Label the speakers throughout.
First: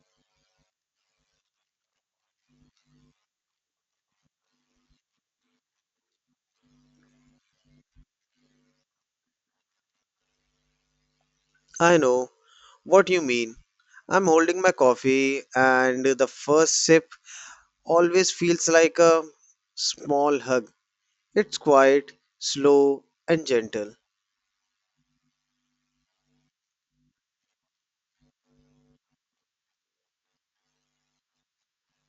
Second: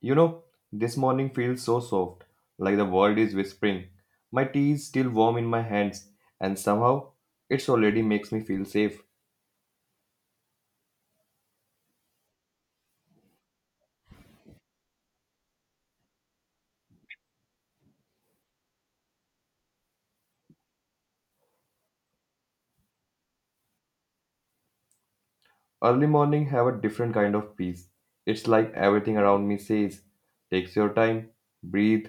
Speaker 1: You know, this morning feels so soft, like the world is whispering. My tea is still warm in my hands, and somehow it's already makes me feel safe.
Speaker 2: I know what you mean. I'm holding my coffee, and the first sip always feels like a small hug. It's quiet, slow, and gentle.
Speaker 1: Early morning have a different kind of peace. It's like everything around me says, takes your time, breathe,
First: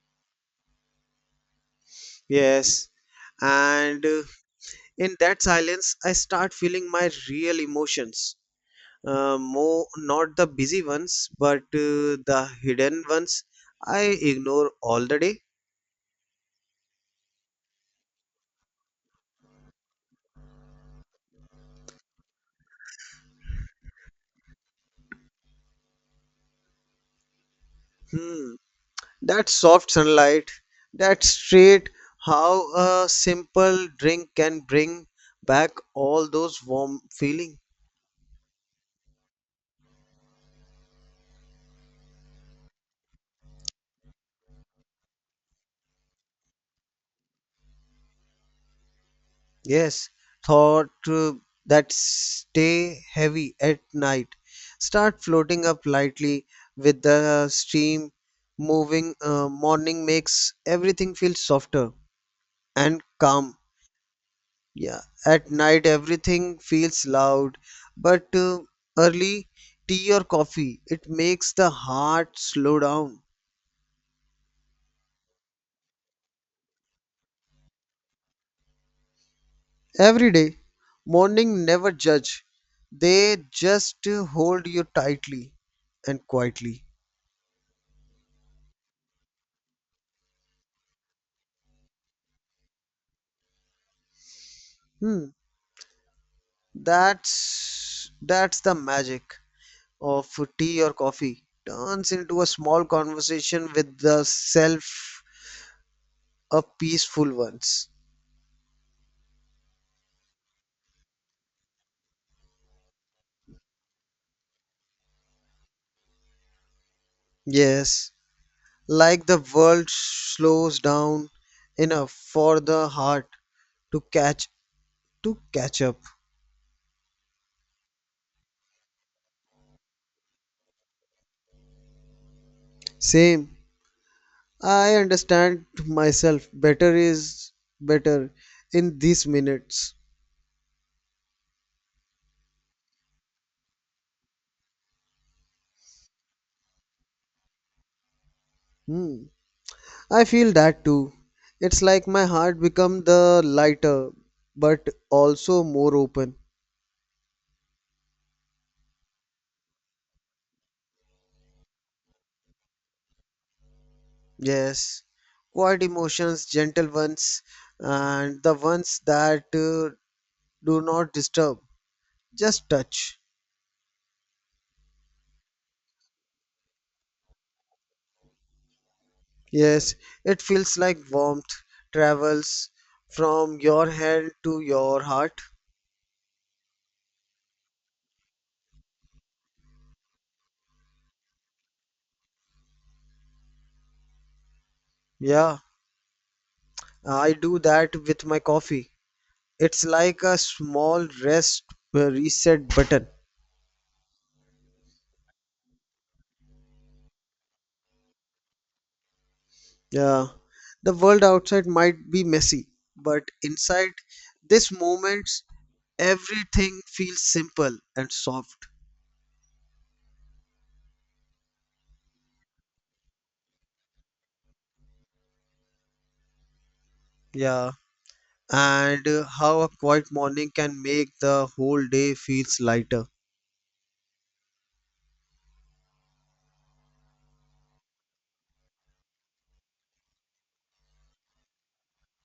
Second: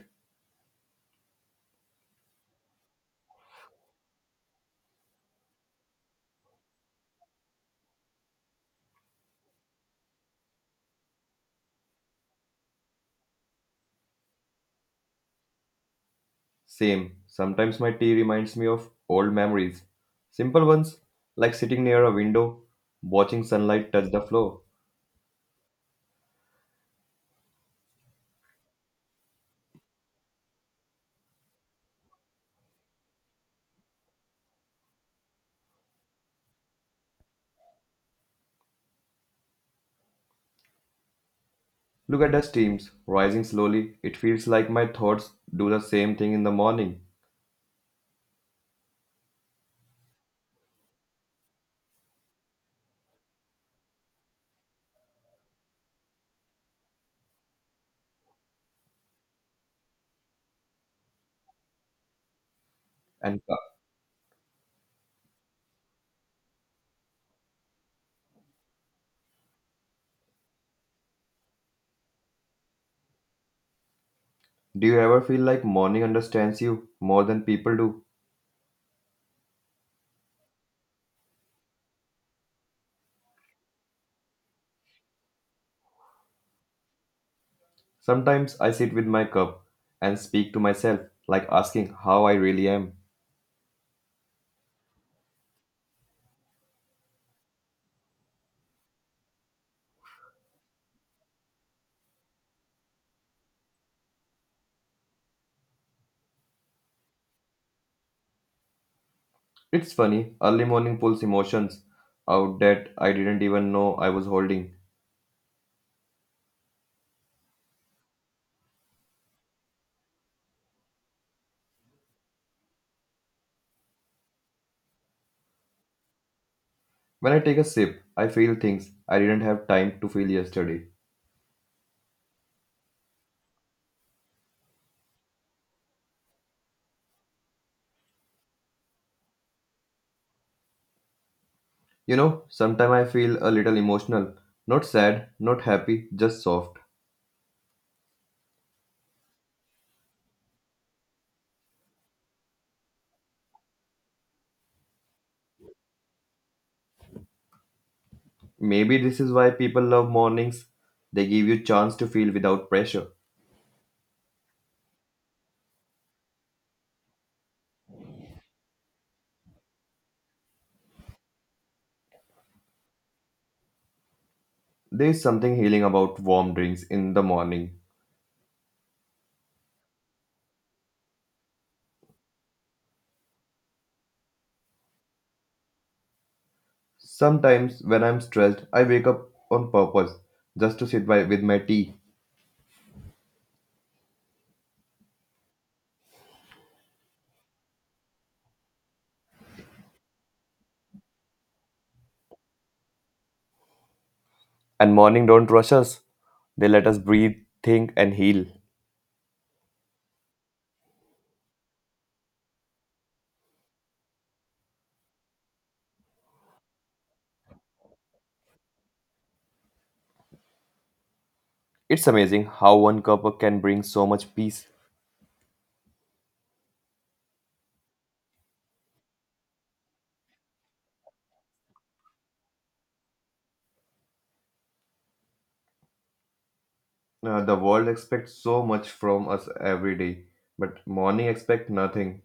Speaker 2: Yes, and in that silence, I start feeling my real emotions. More not the busy ones, but the hidden ones I ignore all the day.
Speaker 1: same. Sometimes my tea reminds me of old memories. Simple ones, like sitting near a window, watching sunlight touch the floor.
Speaker 2: Hmm. That soft sunlight, that straight how a simple drink can bring back all those warm feeling.
Speaker 1: Look at the steams rising slowly. It feels like my thoughts do the same thing in the morning
Speaker 2: Yes, thought that stay heavy at night. Start floating up lightly with the stream moving. Morning makes everything feel softer and
Speaker 1: and
Speaker 2: calm. Yeah, at night everything feels loud, but early tea or coffee, it makes the heart slow down.
Speaker 1: Do you ever feel like morning understands you more than people do?
Speaker 2: Every day, morning never judge. They just hold you tightly and quietly.
Speaker 1: Sometimes I sit with my cup and speak to myself, like asking how I really am.
Speaker 2: Hmm, that's the magic of tea or coffee. Turns into a small conversation with the self, a peaceful ones.
Speaker 1: It's funny, early morning pulls emotions out that I didn't even know I was holding.
Speaker 2: Yes, like the world slows down enough for the heart to catch to catch up.
Speaker 1: When I take a sip, I feel things I didn't have time to feel yesterday.
Speaker 2: Same. I understand myself better is better in these minutes.
Speaker 1: You know, sometimes I feel a little emotional, not sad, not happy, just soft.
Speaker 2: Hmm. I feel that too. It's like my heart become the lighter, but also more open.
Speaker 1: Maybe this is why people love mornings. They give you chance to feel without pressure.
Speaker 2: Yes, quiet emotions, gentle ones, and the ones that do not disturb, just touch.
Speaker 1: There's something healing about warm drinks in the morning.
Speaker 2: Yes, it feels like warmth travels from your hand to your heart.
Speaker 1: Sometimes, when I'm stressed, I wake up on purpose just to sit by with my tea.
Speaker 2: Yeah, I do that with my coffee. It's like a small rest reset button.
Speaker 1: And morning don't rush us. They let us breathe, think, and heal.
Speaker 2: Yeah, the world outside might be messy, but inside this moment, everything feels simple and soft.
Speaker 1: It's amazing how one cup can bring so much peace.
Speaker 2: Yeah, and how a quiet morning can make the whole day feels lighter.
Speaker 1: The world expects so much from us every day, but morning expect nothing.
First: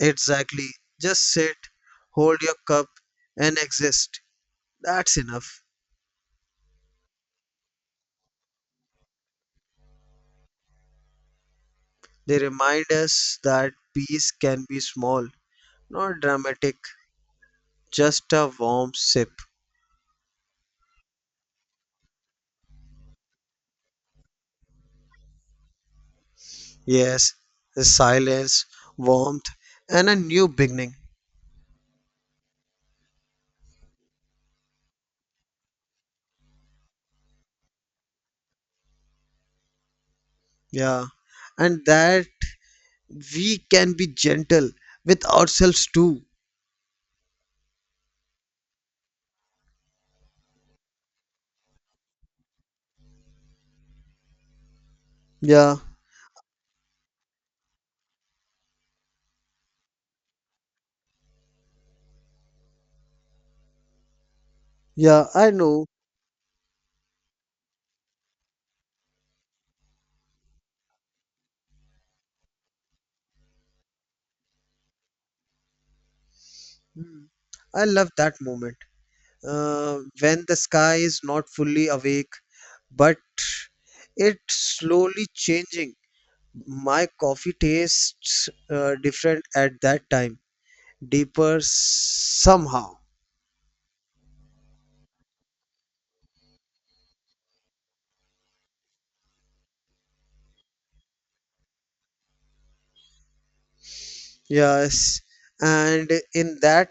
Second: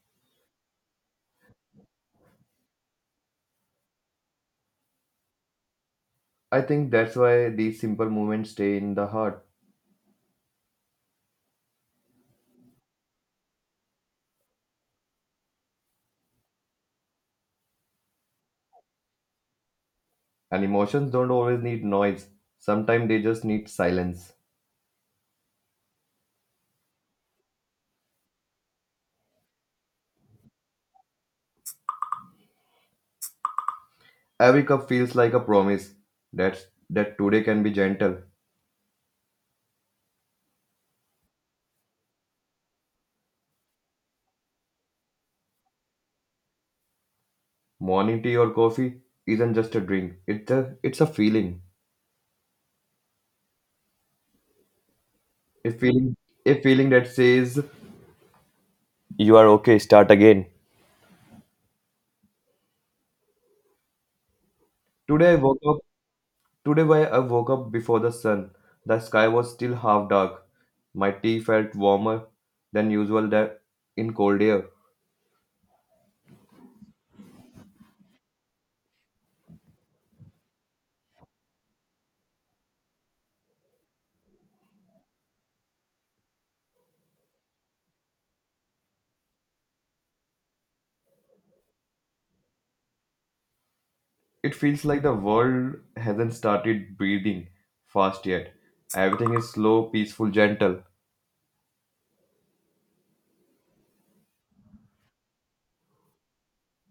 Speaker 2: Exactly. Just sit, hold your cup, and exist. That's enough.
Speaker 1: I think that's why these simple moments stay in the heart.
Speaker 2: They remind us that peace can be small, not dramatic, just a warm sip.
Speaker 1: And emotions don't always need noise. Sometimes they just need silence.
Speaker 2: Yes, the silence, warmth, and a new beginning.
Speaker 1: Every cup feels like a promise that's, that today can be gentle.
Speaker 2: Yeah, and that we can be gentle with ourselves too.
Speaker 1: Morning tea or coffee isn't just a drink. It's a feeling. A
Speaker 2: Yeah,
Speaker 1: feeling a feeling that says you are okay, start again.
Speaker 2: yeah,
Speaker 1: Today I
Speaker 2: I
Speaker 1: woke up
Speaker 2: know.
Speaker 1: today why I woke up before the sun. The sky was still half dark. My tea felt warmer than usual that in cold air.
Speaker 2: Hmm. I love that moment when the sky is not fully awake, but it's slowly changing. My coffee tastes different at that time, deeper somehow.
Speaker 1: It feels like the world hasn't started breathing fast yet. Everything is slow, peaceful, gentle.
Speaker 2: Yes, and in that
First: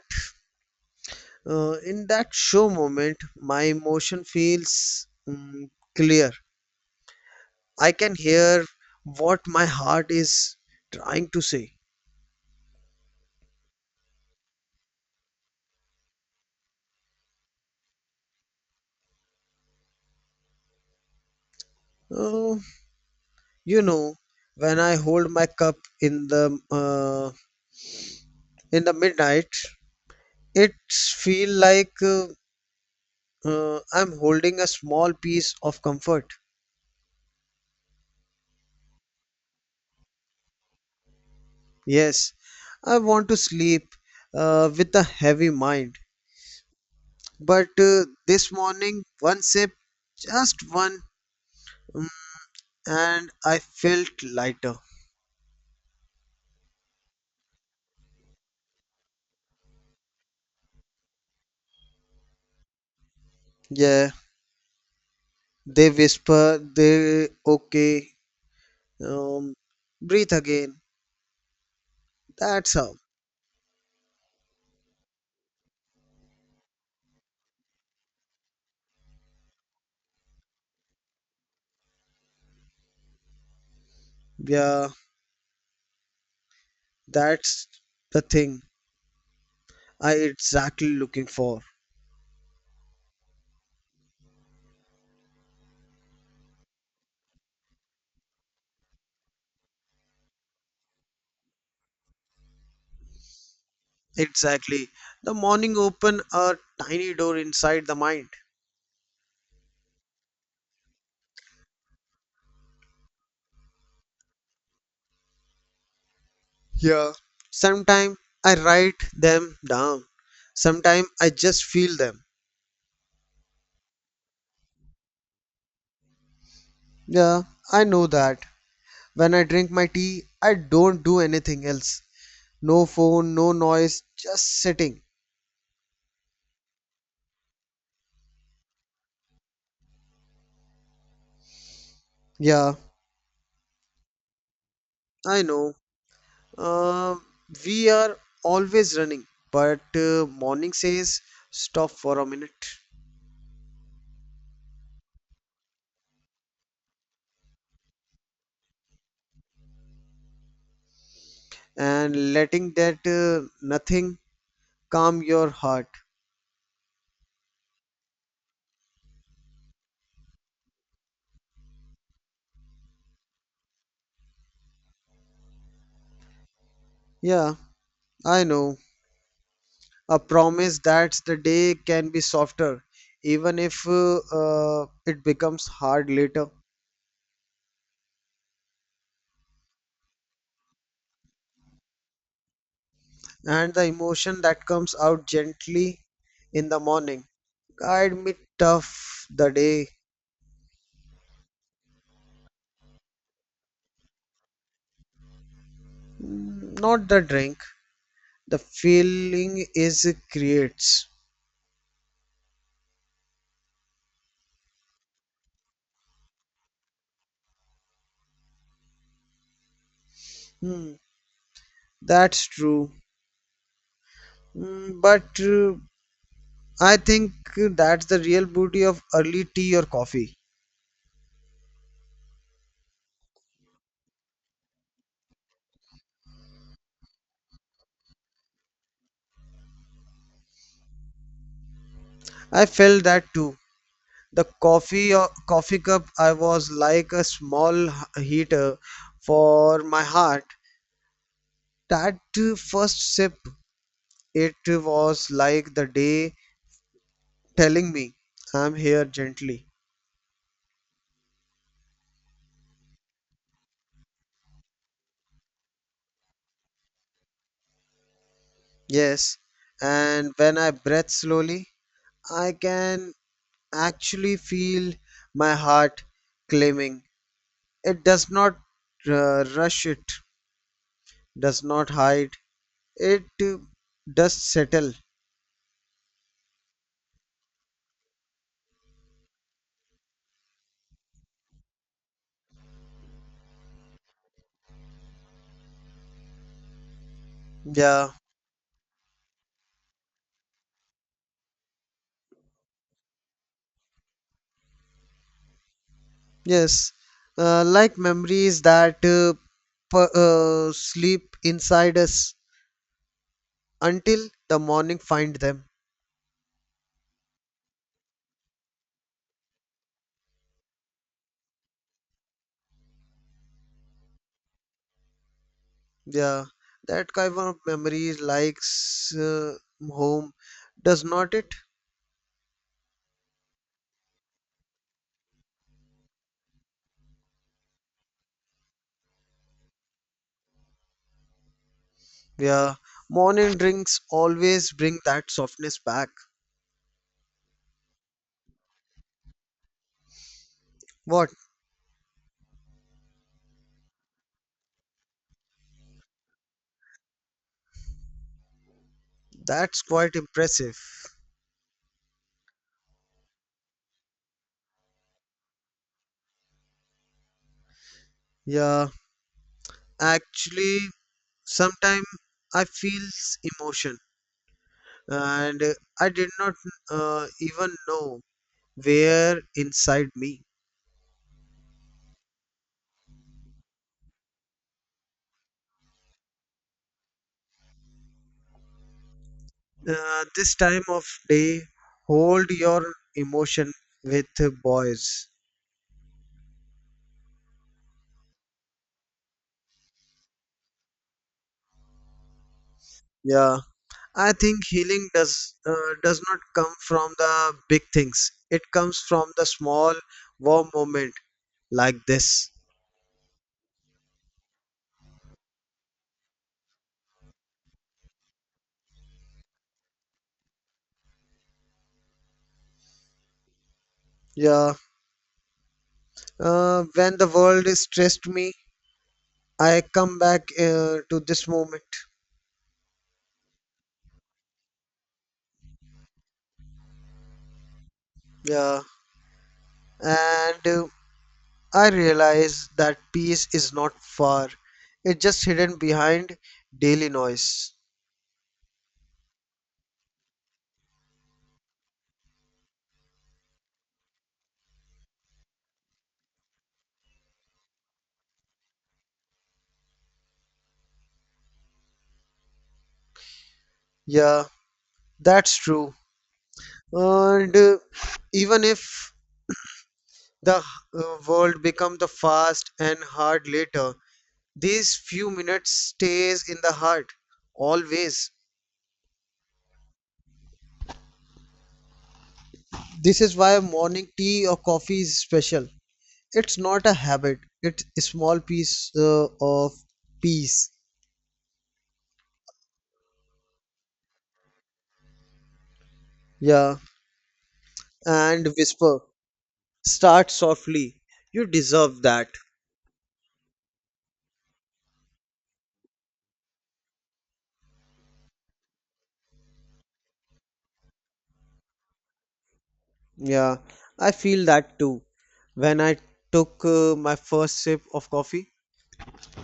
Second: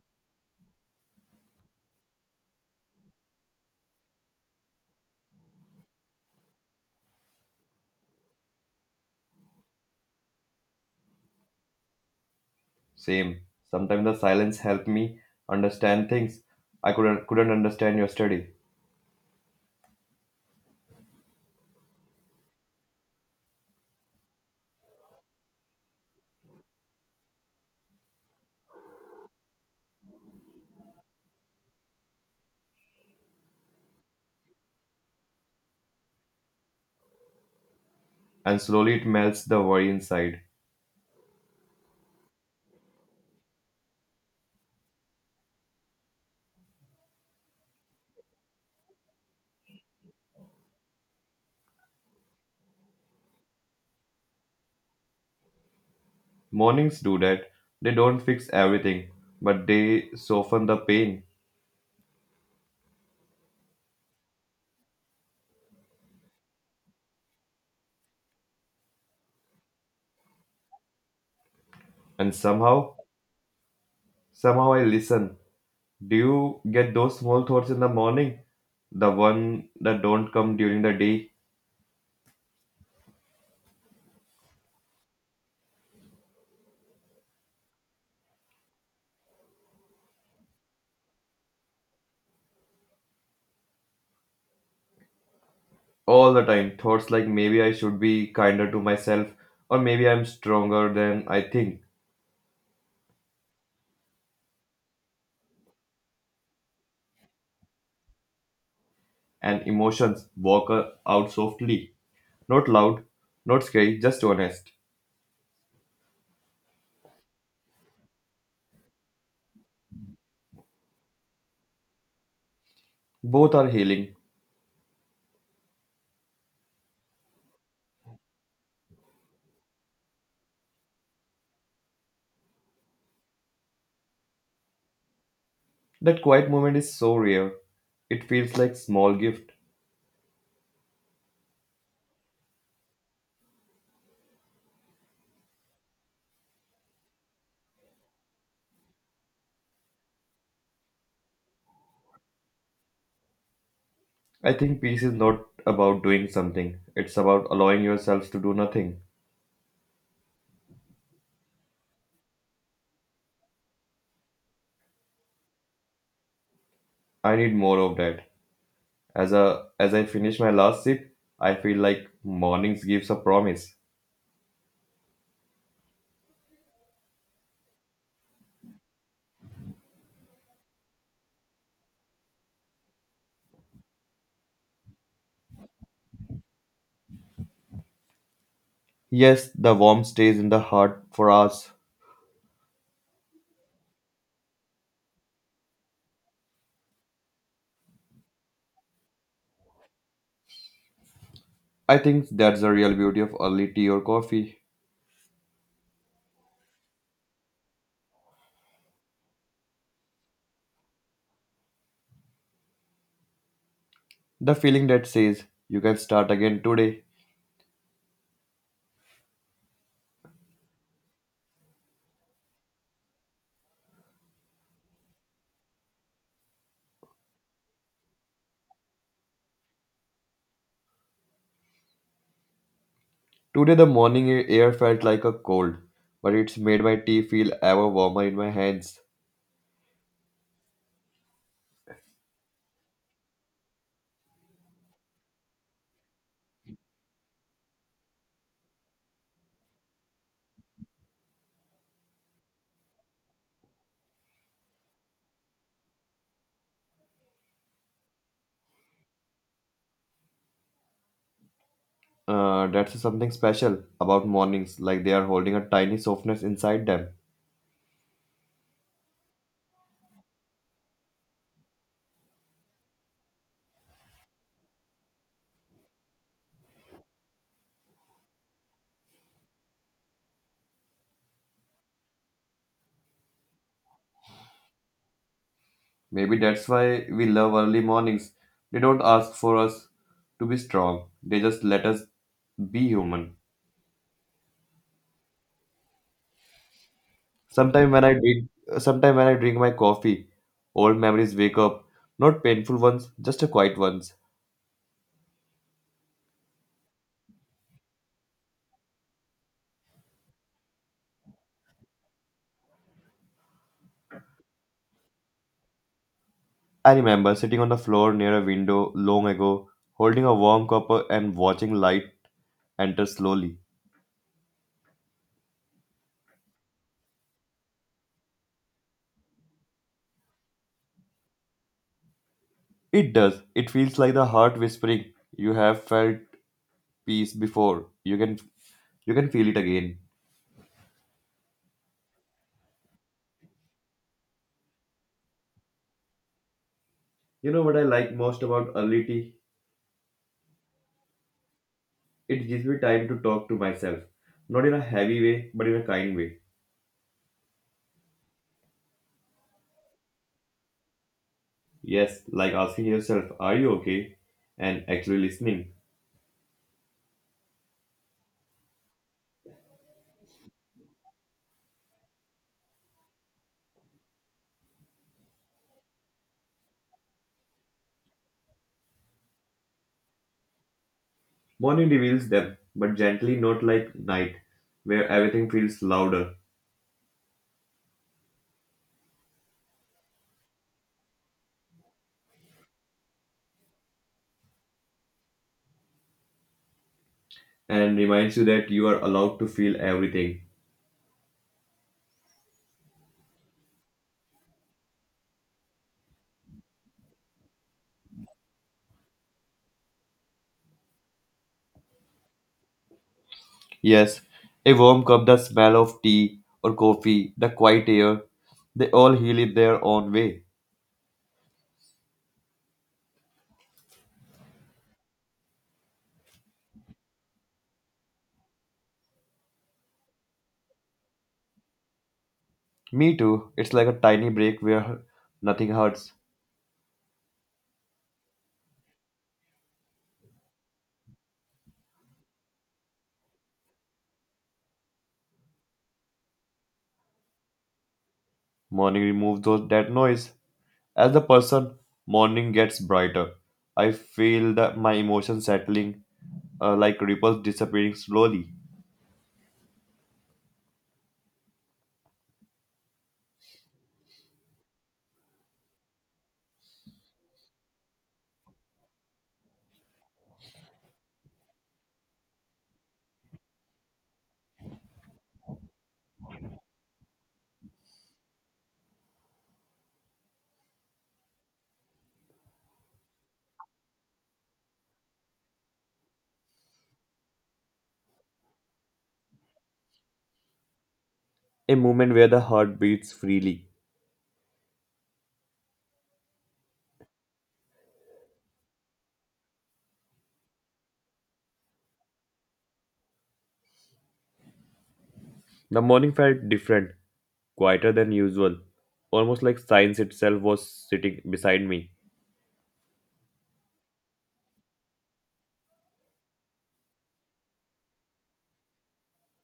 Speaker 2: uh, in that show moment, my emotion feels clear. I can hear what my heart is trying to say.
Speaker 1: Same. Sometimes the silence helped me understand things I couldn't understand yesterday,
Speaker 2: Oh, you know, when I hold my cup in the midnight, it feel like I'm holding a small piece of comfort.
Speaker 1: and slowly it melts the worry inside.
Speaker 2: Yes, I want to sleep with a heavy mind. But this morning, one sip, just one, mm, and I felt lighter.
Speaker 1: Mornings do that. They don't fix everything, but they soften the pain.
Speaker 2: Yeah, they whisper, they okay, um, breathe again.
Speaker 1: And
Speaker 2: That's
Speaker 1: somehow,
Speaker 2: how.
Speaker 1: somehow I listen. Do you get those small thoughts in the morning? The one that don't come during the day?
Speaker 2: Yeah, that's the thing I exactly looking for.
Speaker 1: All the time. Thoughts like maybe I should be kinder to myself, or maybe I'm stronger than I think.
Speaker 2: Exactly. The morning open a tiny door inside the mind.
Speaker 1: And emotions walk out softly. Not loud, not scary, just honest.
Speaker 2: Yeah. Sometimes I write them down. Sometimes I just feel them.
Speaker 1: Both are healing.
Speaker 2: Yeah, I know that. When I drink my tea, I don't do anything else. No phone, no noise, just sitting.
Speaker 1: That quiet moment is so rare. It feels like small gift.
Speaker 2: Yeah, I know. Uh, we are always running, but morning says stop for a minute
Speaker 1: I think peace is not about doing something. It's about allowing yourself to do nothing.
Speaker 2: and letting that nothing calm your heart.
Speaker 1: I need more of that. As I finish my last sip, I feel like mornings gives a promise.
Speaker 2: Yeah, I know. A promise that the day can be softer, even if it becomes hard later,
Speaker 1: Yes, the warmth stays in the heart for us.
Speaker 2: and the emotion that comes out gently in the morning guide me tough the day.
Speaker 1: I think that's the real beauty of early tea or coffee.
Speaker 2: Mm, not the drink, the feeling is it creates.
Speaker 1: The feeling that says you can start again today.
Speaker 2: Hmm, that's true. Mm, but I think that's the real beauty of early tea or coffee.
Speaker 1: Today, the morning air felt like a cold, but it's made my tea feel ever warmer in my hands.
Speaker 2: I felt that too. The coffee cup I was like a small heater for my heart. That first sip, it was like the day telling me, "I'm here gently."
Speaker 1: That's something special about mornings, like they are holding a tiny softness inside them.
Speaker 2: Yes, and when I breathe slowly, I can actually feel my heart claiming. It does not rush. It does not hide. It does settle.
Speaker 1: Maybe that's why we love early mornings. They don't ask for us to be strong, they just let us be human. Sometimes when
Speaker 2: Yeah.
Speaker 1: I drink, sometime when I drink my coffee, old memories wake up. Not painful ones, just a quiet ones.
Speaker 2: Yes, like memories that sleep inside us until the morning find them.
Speaker 1: I remember sitting on the floor near a window long ago, holding a warm cup and watching light enter slowly.
Speaker 2: Yeah, that kind of memories likes home, does not it?
Speaker 1: It does. It feels like the heart whispering, "You have felt peace before. You can you can feel it again."
Speaker 2: Yeah, morning drinks always bring that softness back.
Speaker 1: You know what I like most about early tea?
Speaker 2: What?
Speaker 1: It gives me time to talk to myself, not in a heavy way, but in a kind way.
Speaker 2: That's quite impressive.
Speaker 1: Yes, like asking yourself, "Are you okay?" and actually listening.
Speaker 2: Yeah, actually, sometimes I feel emotion, and I did not even know were inside me.
Speaker 1: Morning reveals them, but gently, not like night, where everything feels louder.
Speaker 2: This time of day, hold your emotion with boys.
Speaker 1: And reminds you that you are allowed to feel everything.
Speaker 2: Yeah, I think healing does not come from the big things. It comes from the small, warm moment like this.
Speaker 1: Yes, a warm cup, the smell of tea or coffee, the quiet air, they all heal in their own way.
Speaker 2: Yeah, when the world stressed me, I come back to this moment.
Speaker 1: Me too. It's like a tiny break where nothing hurts.
Speaker 2: Yeah, and I realize that peace is not far, it's just hidden behind daily noise.
Speaker 1: Morning removes those, that noise. As the person, morning gets brighter. I feel that my emotions settling, like ripples disappearing slowly.
Speaker 2: Yeah, that's true. And even if the uh, world becomes the fast and hard later, these few minutes stays in the heart always. This is why morning tea or coffee is special. It's not a habit. It's a small piece of peace.
Speaker 1: A moment where the heart beats freely.
Speaker 2: Yeah, and whisper. Start softly. You deserve that.
Speaker 1: The morning felt different, quieter than usual, almost like science itself was sitting beside me.
Speaker 2: Yeah, I feel that too. When I took my first sip of coffee,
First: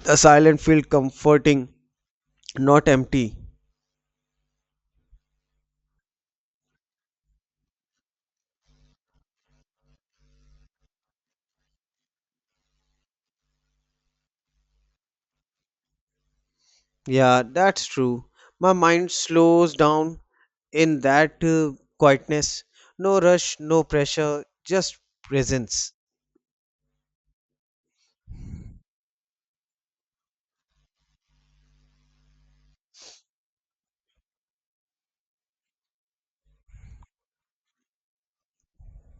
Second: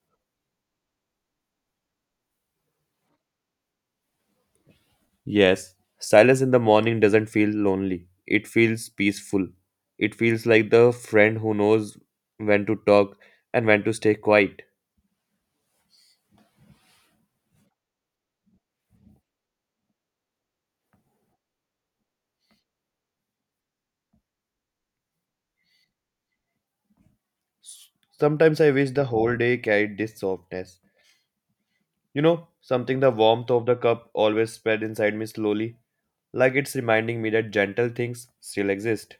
Speaker 2: the silence felt comforting, not empty.
Speaker 1: Yes, silence in the morning doesn't feel lonely, it feels peaceful. It feels like the friend who knows when to talk and when to stay quiet.
Speaker 2: Yeah, that's true. My mind slows down in that quietness. No rush, no pressure, just presence.
Speaker 1: Sometimes I wish the whole day carried this softness. You know, something the warmth of the cup always spread inside me slowly, like it's reminding me that gentle things still exist.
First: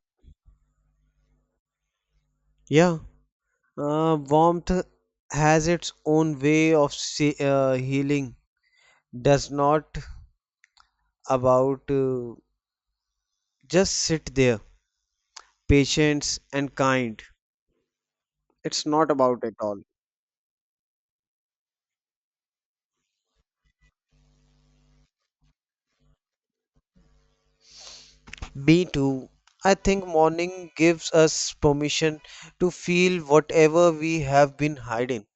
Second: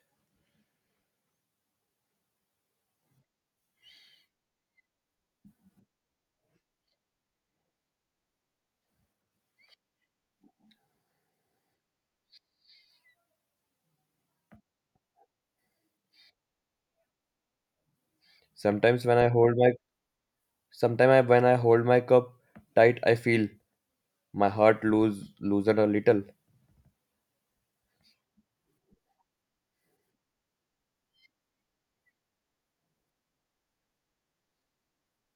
Speaker 2: Yeah, warmth has its own way of healing. Does not about just sit there. Patience, and kind. It's
Speaker 1: Sometimes
Speaker 2: not
Speaker 1: when I
Speaker 2: about
Speaker 1: hold
Speaker 2: it
Speaker 1: my
Speaker 2: all.
Speaker 1: sometimes when I hold my cup tight, I feel my heart loosened a little,
Speaker 2: Me too. I think morning gives us permission to feel whatever we have been hiding.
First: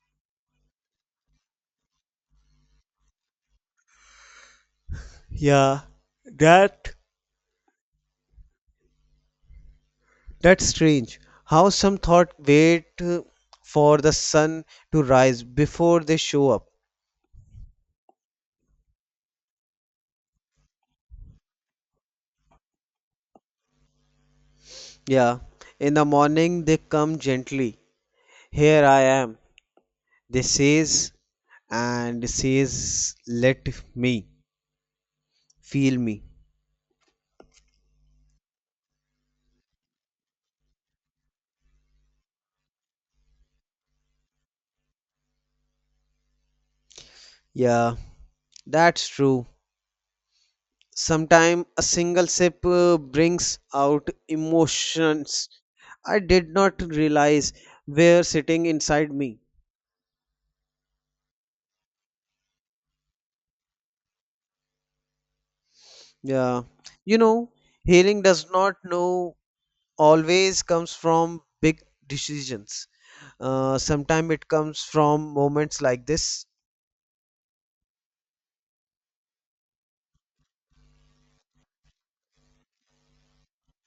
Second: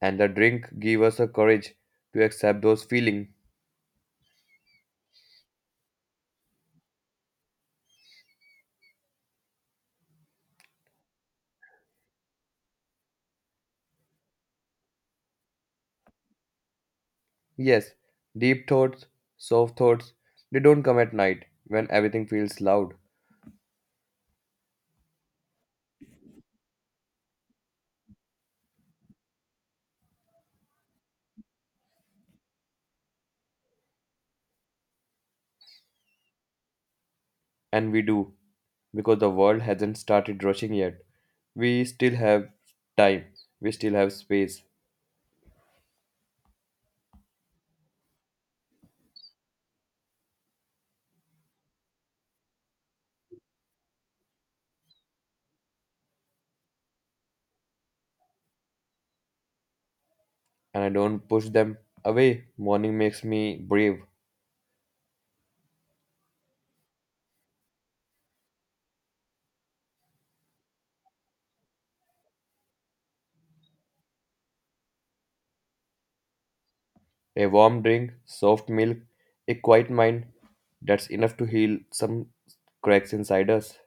Speaker 1: and the drink gave us a courage to accept those feelings.
Speaker 2: Yeah, that that's strange. How some thought wait for the sun to rise before they show up.
Speaker 1: Yes, deep thoughts, soft thoughts, they don't come at night when everything feels loud.
Speaker 2: Yeah, in the morning they come gently. Here I am. They says and says let me feel me.
Speaker 1: And we do, because the world hasn't started rushing yet. We still have time, we still have space,
Speaker 2: Yeah, that's true. Sometimes a single sip brings out emotions I did not realize were sitting inside me.
Speaker 1: and I don't push them away. Morning makes me brave.
Speaker 2: Yeah. You know, healing does not know always comes from big decisions. Sometimes it comes from moments like this.
Speaker 1: A warm drink, soft milk, a quiet mind, that's enough to heal some cracks inside us.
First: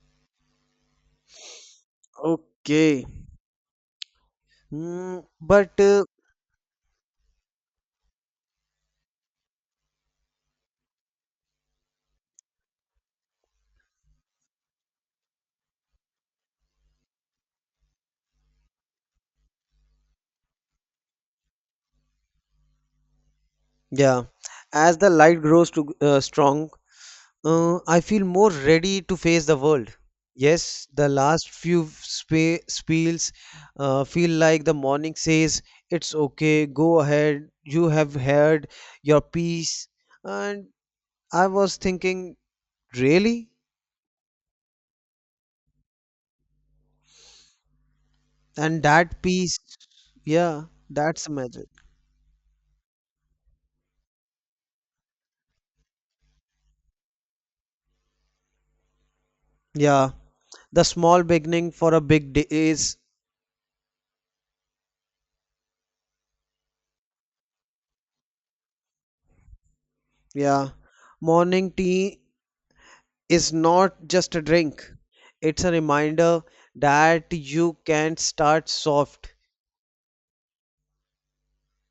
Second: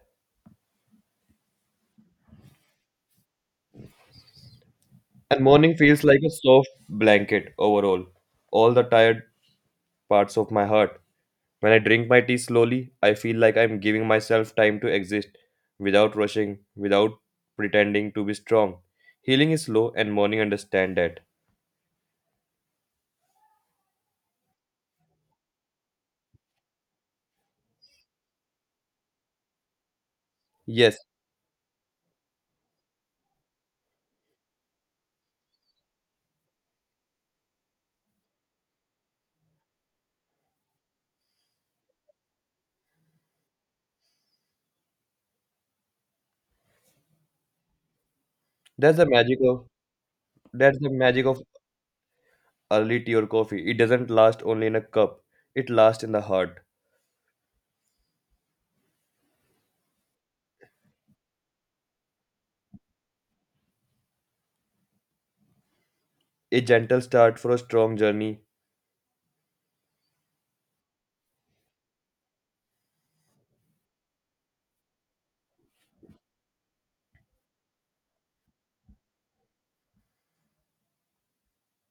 Speaker 2: Okay. Mm,
Speaker 1: And morning
Speaker 2: but
Speaker 1: feels like a soft blanket overall, all the tired parts of my heart. When I drink my tea slowly, I feel like I'm giving myself time to exist without rushing, without pretending to be strong. Healing is slow and morning understand that.
Speaker 2: yeah, as the light grows to, strong, I feel more ready to face the world. Yes,
Speaker 1: Yes,
Speaker 2: the last few spiels feel like the morning says, it's okay, go ahead, you have heard your piece. And I was thinking, really? And
Speaker 1: that's the
Speaker 2: that
Speaker 1: magic
Speaker 2: piece,
Speaker 1: of
Speaker 2: yeah,
Speaker 1: that's the
Speaker 2: that's
Speaker 1: magic
Speaker 2: the
Speaker 1: of
Speaker 2: magic.
Speaker 1: early tea or coffee. It doesn't last only in a cup. It lasts in the heart.
Speaker 2: Yeah, the small beginning for a big day is,
Speaker 1: A gentle start for a strong journey.
Speaker 2: yeah, morning tea is not just a drink. It's a reminder that you can start soft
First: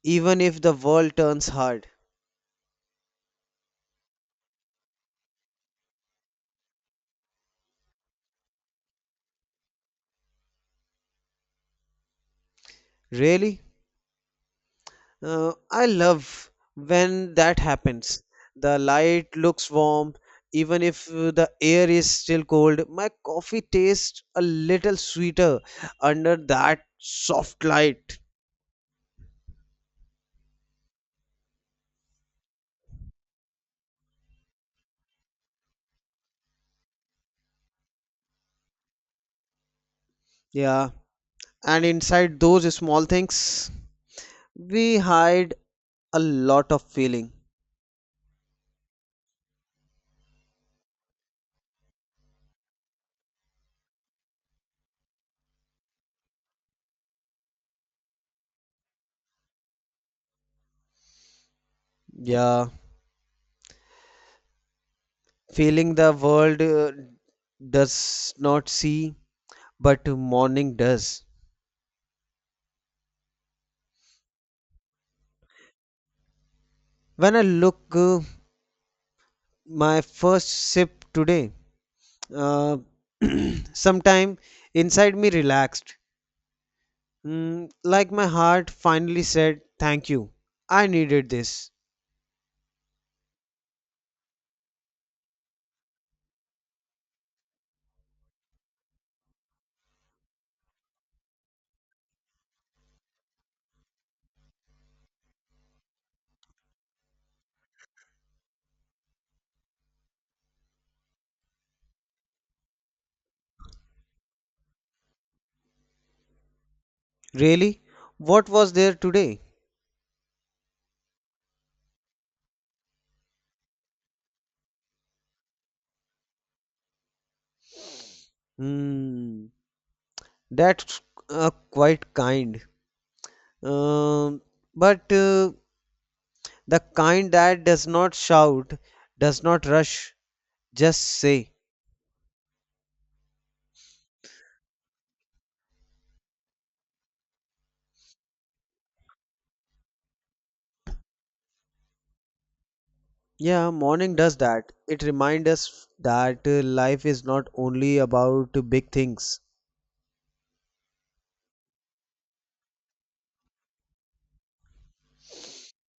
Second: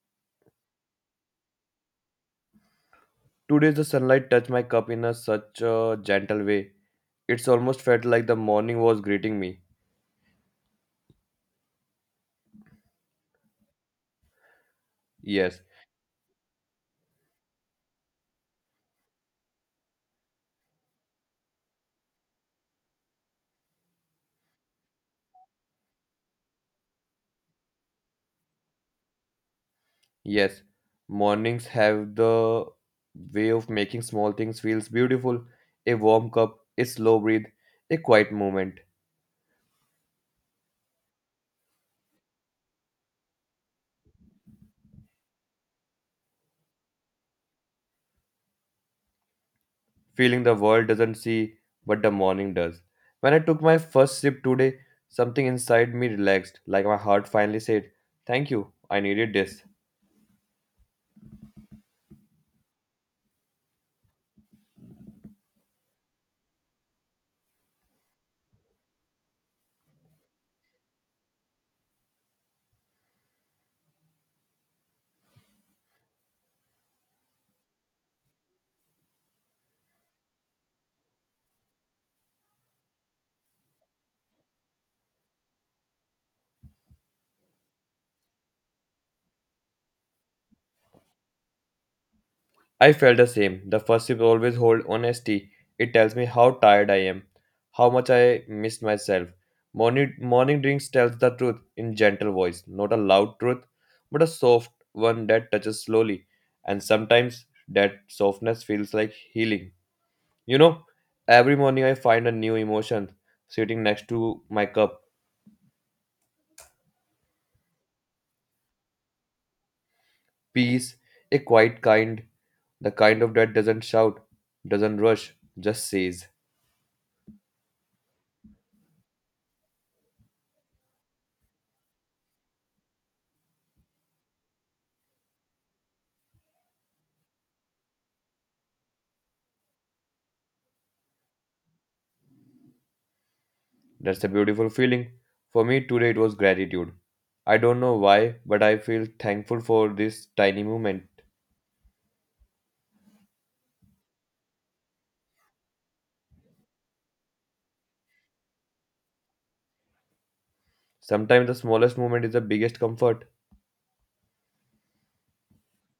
Speaker 2: even if the world turns hard.
Speaker 1: Today the sunlight touched my cup in a such a gentle way. It's almost felt like the morning was greeting me.
Speaker 2: Really?
Speaker 1: Yes,
Speaker 2: I love when that happens. The light looks warm even if the air is still cold. My coffee tastes a little sweeter under that soft light.
Speaker 1: yes. Mornings have the way of making small things feels beautiful. A warm cup, a slow breathe, a quiet moment.
Speaker 2: Yeah. And inside those small things, we hide a lot of feeling.
Speaker 1: Feeling the world doesn't see, but the morning does. When I took my first sip today, something inside me relaxed, like my heart finally said, thank you, I needed this.
Speaker 2: Yeah. Feeling the world does not see, but morning does. When I look my first sip today, uh, sometime inside me relaxed, like my heart finally said, "Thank you, I needed this."
Speaker 1: I felt the same. The first sip always hold honesty. It tells me how tired I am, how much I missed myself. Morning drinks tells the truth in gentle voice, not a loud truth, but a soft one that touches slowly. And sometimes that softness feels like healing. You know, every morning I find a new emotion sitting next to my cup.
Speaker 2: Really, what was there today?
Speaker 1: Peace, a quiet kind, the kind of that doesn't shout, doesn't rush, just says.
Speaker 2: Mm, that's uh, quite kind. Um, but the kind that does not shout, does not rush, just say,
Speaker 1: That's a beautiful feeling. For me, today it was gratitude. I don't know why, but I feel thankful for this tiny moment.
Speaker 2: yeah, morning does that. It reminds us that life is not only about big things.
Speaker 1: Sometimes the smallest moment is the biggest comfort.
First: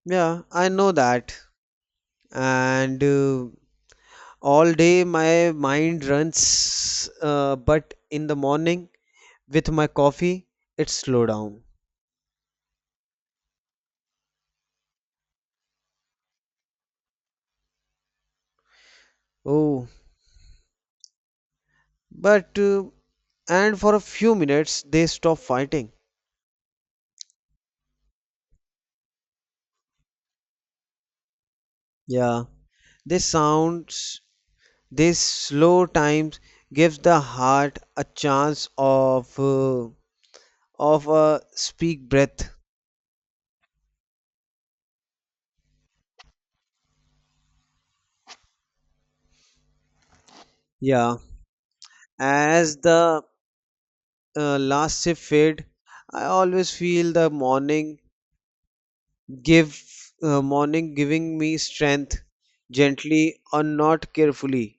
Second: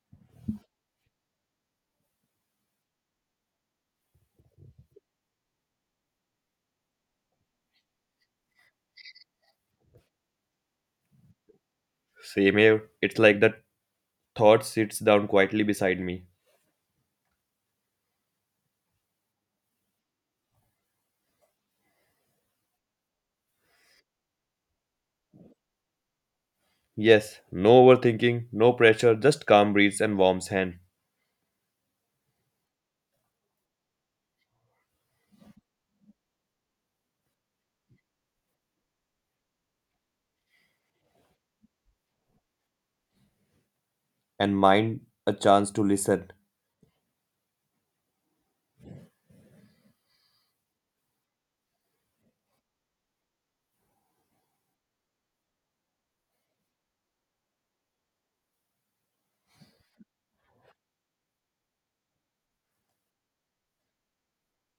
Speaker 2: Yeah, I know that. And all day my mind runs, but in the morning with my coffee, it slow down.
Speaker 1: Same here, it's like the thought sits down quietly beside me.
Speaker 2: Oh, but and for a few minutes they stop fighting.
Speaker 1: Yes, no overthinking, no pressure, just calm breeze and warm hand.
Speaker 2: Yeah, this sounds, this slow times gives the heart a chance of. Of a speak breath.
Speaker 1: And mind a chance to listen.
Speaker 2: Yeah. As the last shift fade, I always feel the give morning giving me strength gently or not carefully.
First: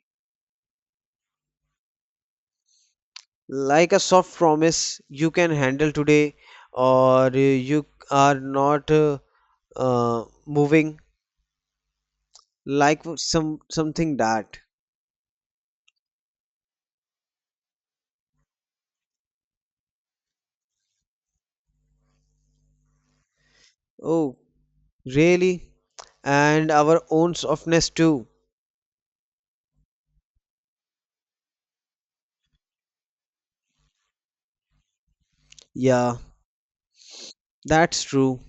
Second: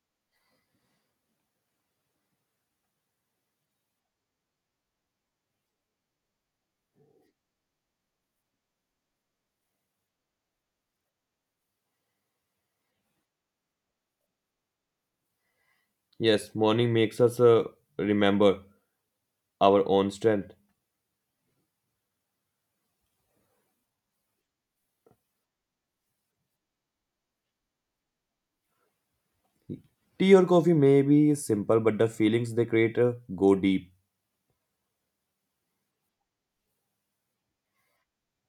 Speaker 2: Like a soft promise you can handle today or you are not moving like some something that.
Speaker 1: Yes, morning makes us remember our own strength.
Speaker 2: Oh, really? And our own softness too.
Speaker 1: Tea or coffee may be simple, but the feelings they create go deep.
Speaker 2: Yeah, that's true.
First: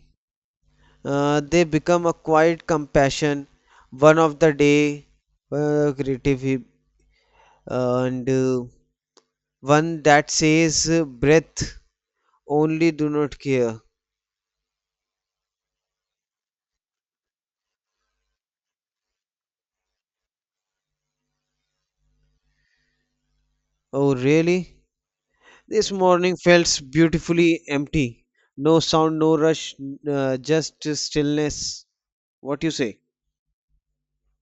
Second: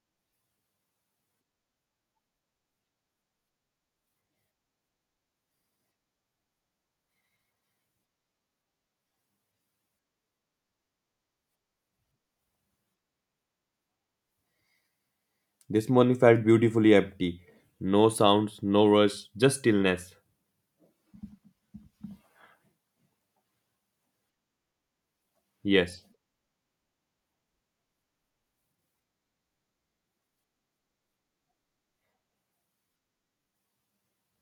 Speaker 2: They become a quiet compassion one of the day creative and one that says breath only do not care.
Speaker 1: This morning felt beautifully empty. No sounds, no rush, just stillness.
Speaker 2: Oh really, this
Speaker 1: Yes.
Speaker 2: morning felt beautifully empty, no sound, no rush, just stillness, what you say.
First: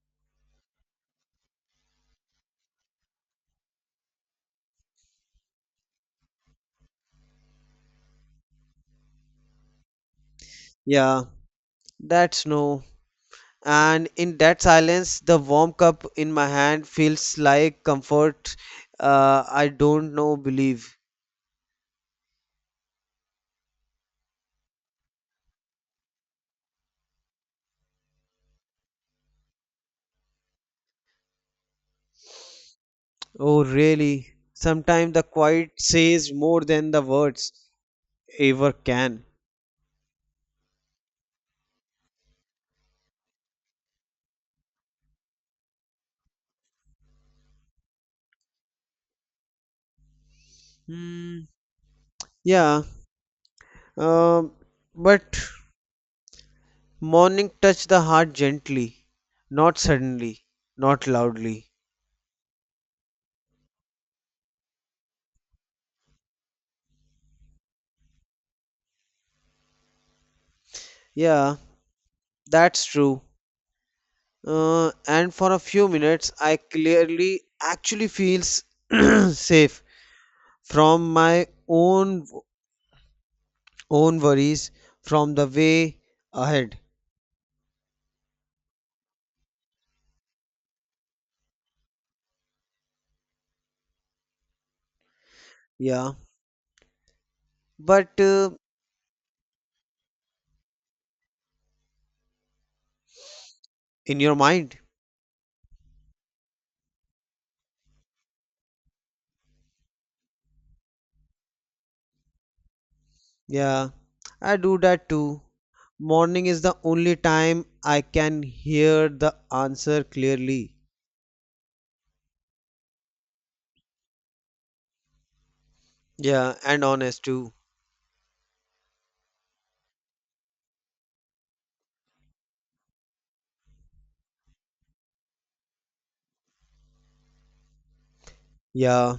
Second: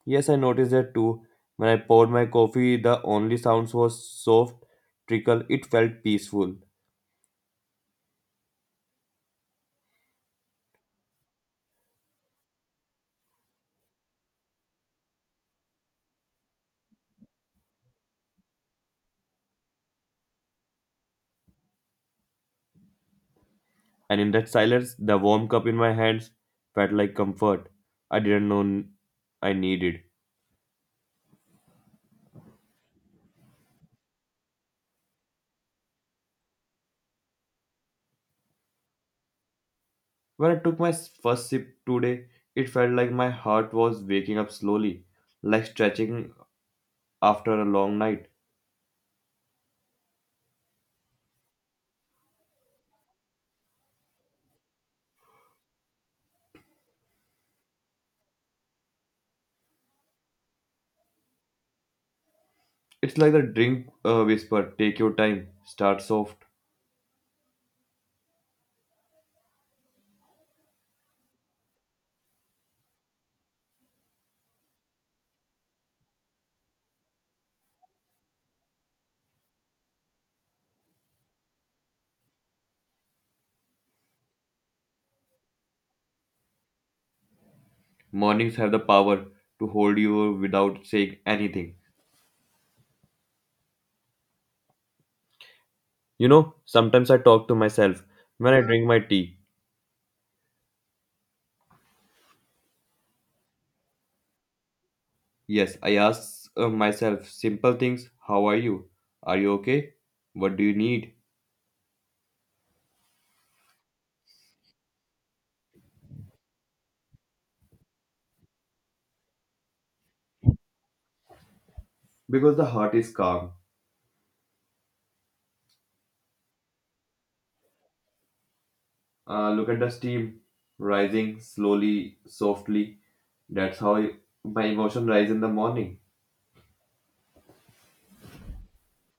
Speaker 1: Yes, I noticed that too. When I poured my coffee, the only sounds was soft trickle. It felt peaceful.
Speaker 2: Yeah, that's no, and in that silence the warm cup in my hand feels like comfort, I don't know believe.
Speaker 1: And in that silence, the warm cup in my hands felt like comfort. I didn't know I needed.
Speaker 2: Oh, really? Sometimes the quiet says more than the words ever can.
Speaker 1: When I took my first sip today, it felt like my heart was waking up slowly, like stretching after a long night.
Speaker 2: Hmm. Yeah. Um, but morning touch the heart gently, not suddenly, not loudly.
Speaker 1: It's like the drink whisper, take your time, start soft.
Speaker 2: Yeah, that's true. And for a few minutes, I clearly actually feels safe from my own own worries, from the way ahead.
Speaker 1: Mornings have the power to hold you without saying anything.
Speaker 2: Yeah.
Speaker 1: You know, sometimes I talk to myself
Speaker 2: But
Speaker 1: when I drink my tea.
Speaker 2: in your mind.
Speaker 1: Yes, I ask myself simple things. How are you? Are you okay? What do you need?
Speaker 2: Yeah, I do that too. Morning is the only time I can hear the answer clearly.
Speaker 1: Because the heart is calm.
Speaker 2: Yeah, and honest too.
Speaker 1: Look at the steam rising slowly, softly. That's how my emotion rise in the morning.
Speaker 2: Yeah,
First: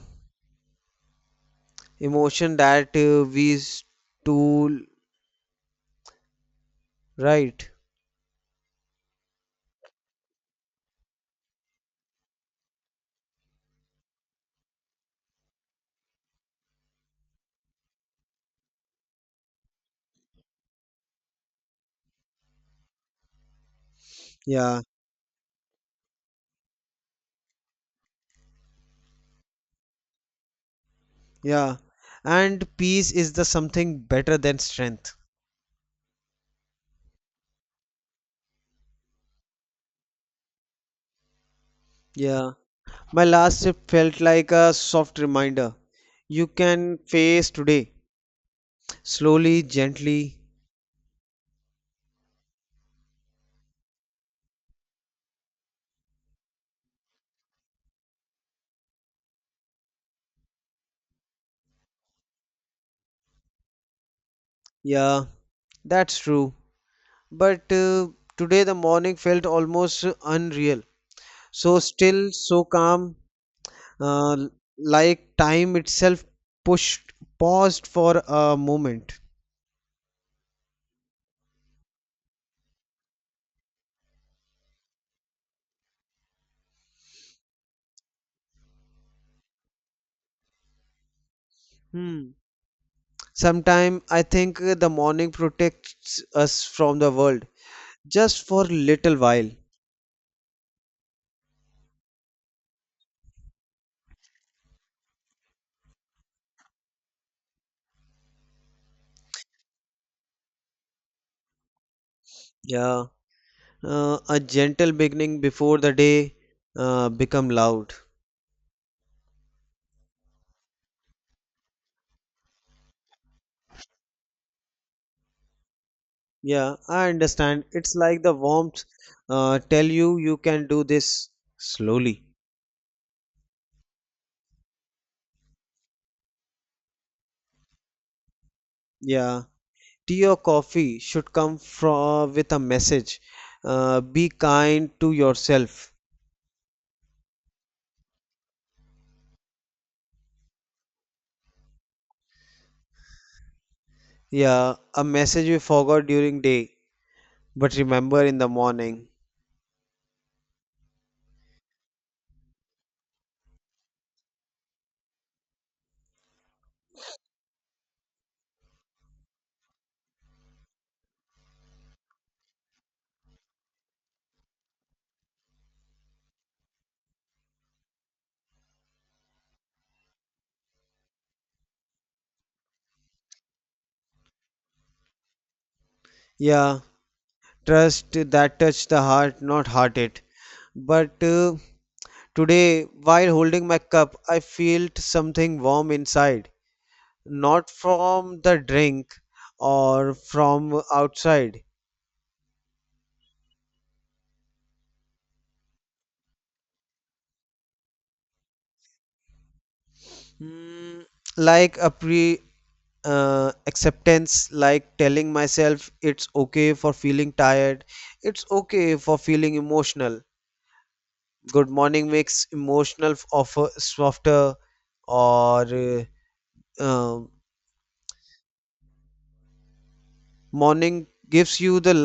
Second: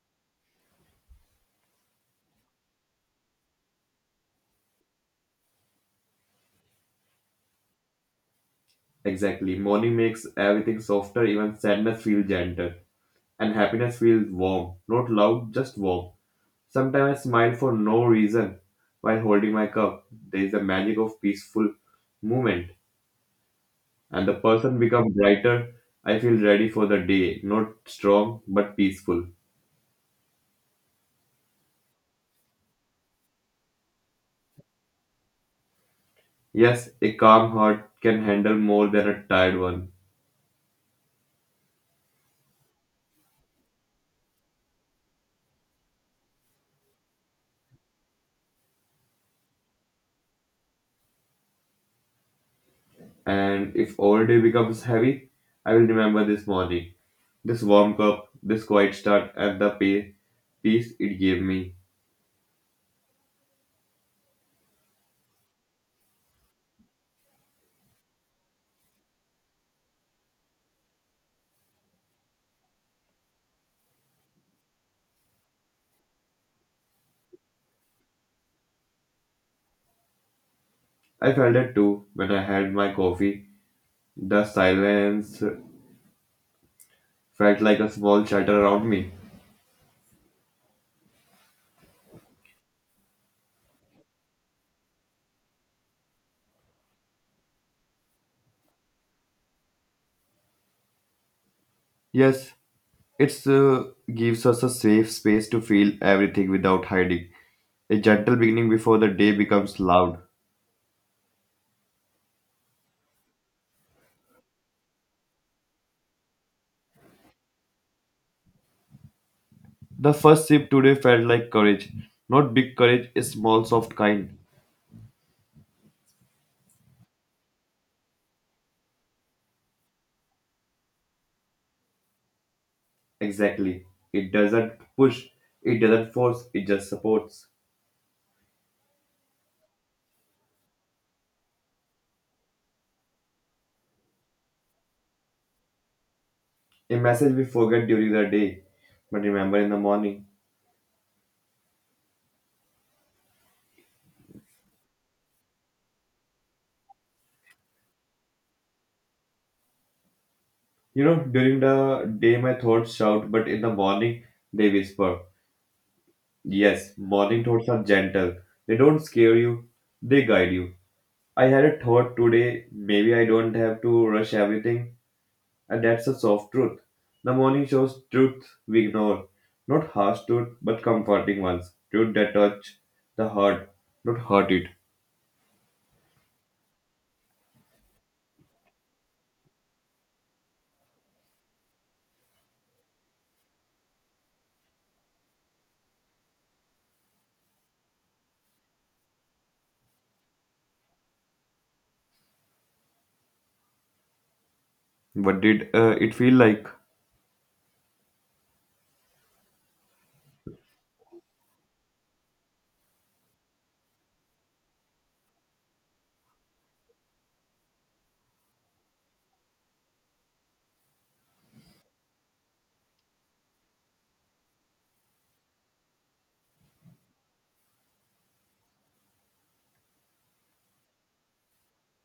Speaker 2: emotion that we stole, right?
Speaker 1: Exactly. Morning makes everything softer, even sadness feels gentle, and happiness feels warm. Not loud, just warm. Sometimes I smile for no reason while holding my cup. There is a magic of peaceful movement, and the person
Speaker 2: Yeah,
Speaker 1: becomes brighter. I feel ready for the day, not strong but peaceful.
Speaker 2: yeah. And peace is the something better than strength.
Speaker 1: Yes, a calm heart can handle more than a tired one.
Speaker 2: Yeah, my last sip felt like a soft reminder. You can face today, slowly, gently.
Speaker 1: And if all day becomes heavy, I will remember this morning, this warm cup, this quiet start, and the pay, peace it gave me.
Speaker 2: Yeah, that's true. But today the morning felt almost unreal. So still, so calm, uh, like time itself pushed paused for a moment.
Speaker 1: I felt it too when I had my coffee. The silence felt like a small shelter around me.
Speaker 2: Hmm. Sometime I think the morning protects us from the world just for little while.
Speaker 1: Yes, it gives us a safe space to feel everything without hiding. A gentle beginning before the day becomes loud.
Speaker 2: Yeah. A gentle beginning before the day become loud.
Speaker 1: The first sip today felt like courage. Not big courage, a small, soft kind.
Speaker 2: Yeah, I understand. It's like the warmth tell you you can do this slowly.
Speaker 1: Exactly. It doesn't push, it doesn't force, it just supports.
Speaker 2: Yeah, tea or coffee should come from with a message. Be kind to yourself.
Speaker 1: A message we forget during the day, but remember in the morning.
Speaker 2: Yeah, a message you forgot during day, but remember in the morning.
Speaker 1: You know, during the day my thoughts shout, but in the morning they whisper. Yes, morning thoughts are gentle. They don't scare you, they guide you. I had a thought today, maybe I don't have to rush everything, and that's a soft truth. The morning shows truth we ignore. Not harsh truth, but comforting ones. Truth that touch the heart, not hurt it.
Speaker 2: Yeah, trust that touch the heart, not heart it. But today, while holding my cup, I felt something warm inside, not from the drink or from outside.
Speaker 1: What did it feel like?
Speaker 2: Mm, like acceptance, like telling myself it's okay for feeling tired, it's okay for feeling emotional, good morning makes emotional f- of softer, or um, morning gives you the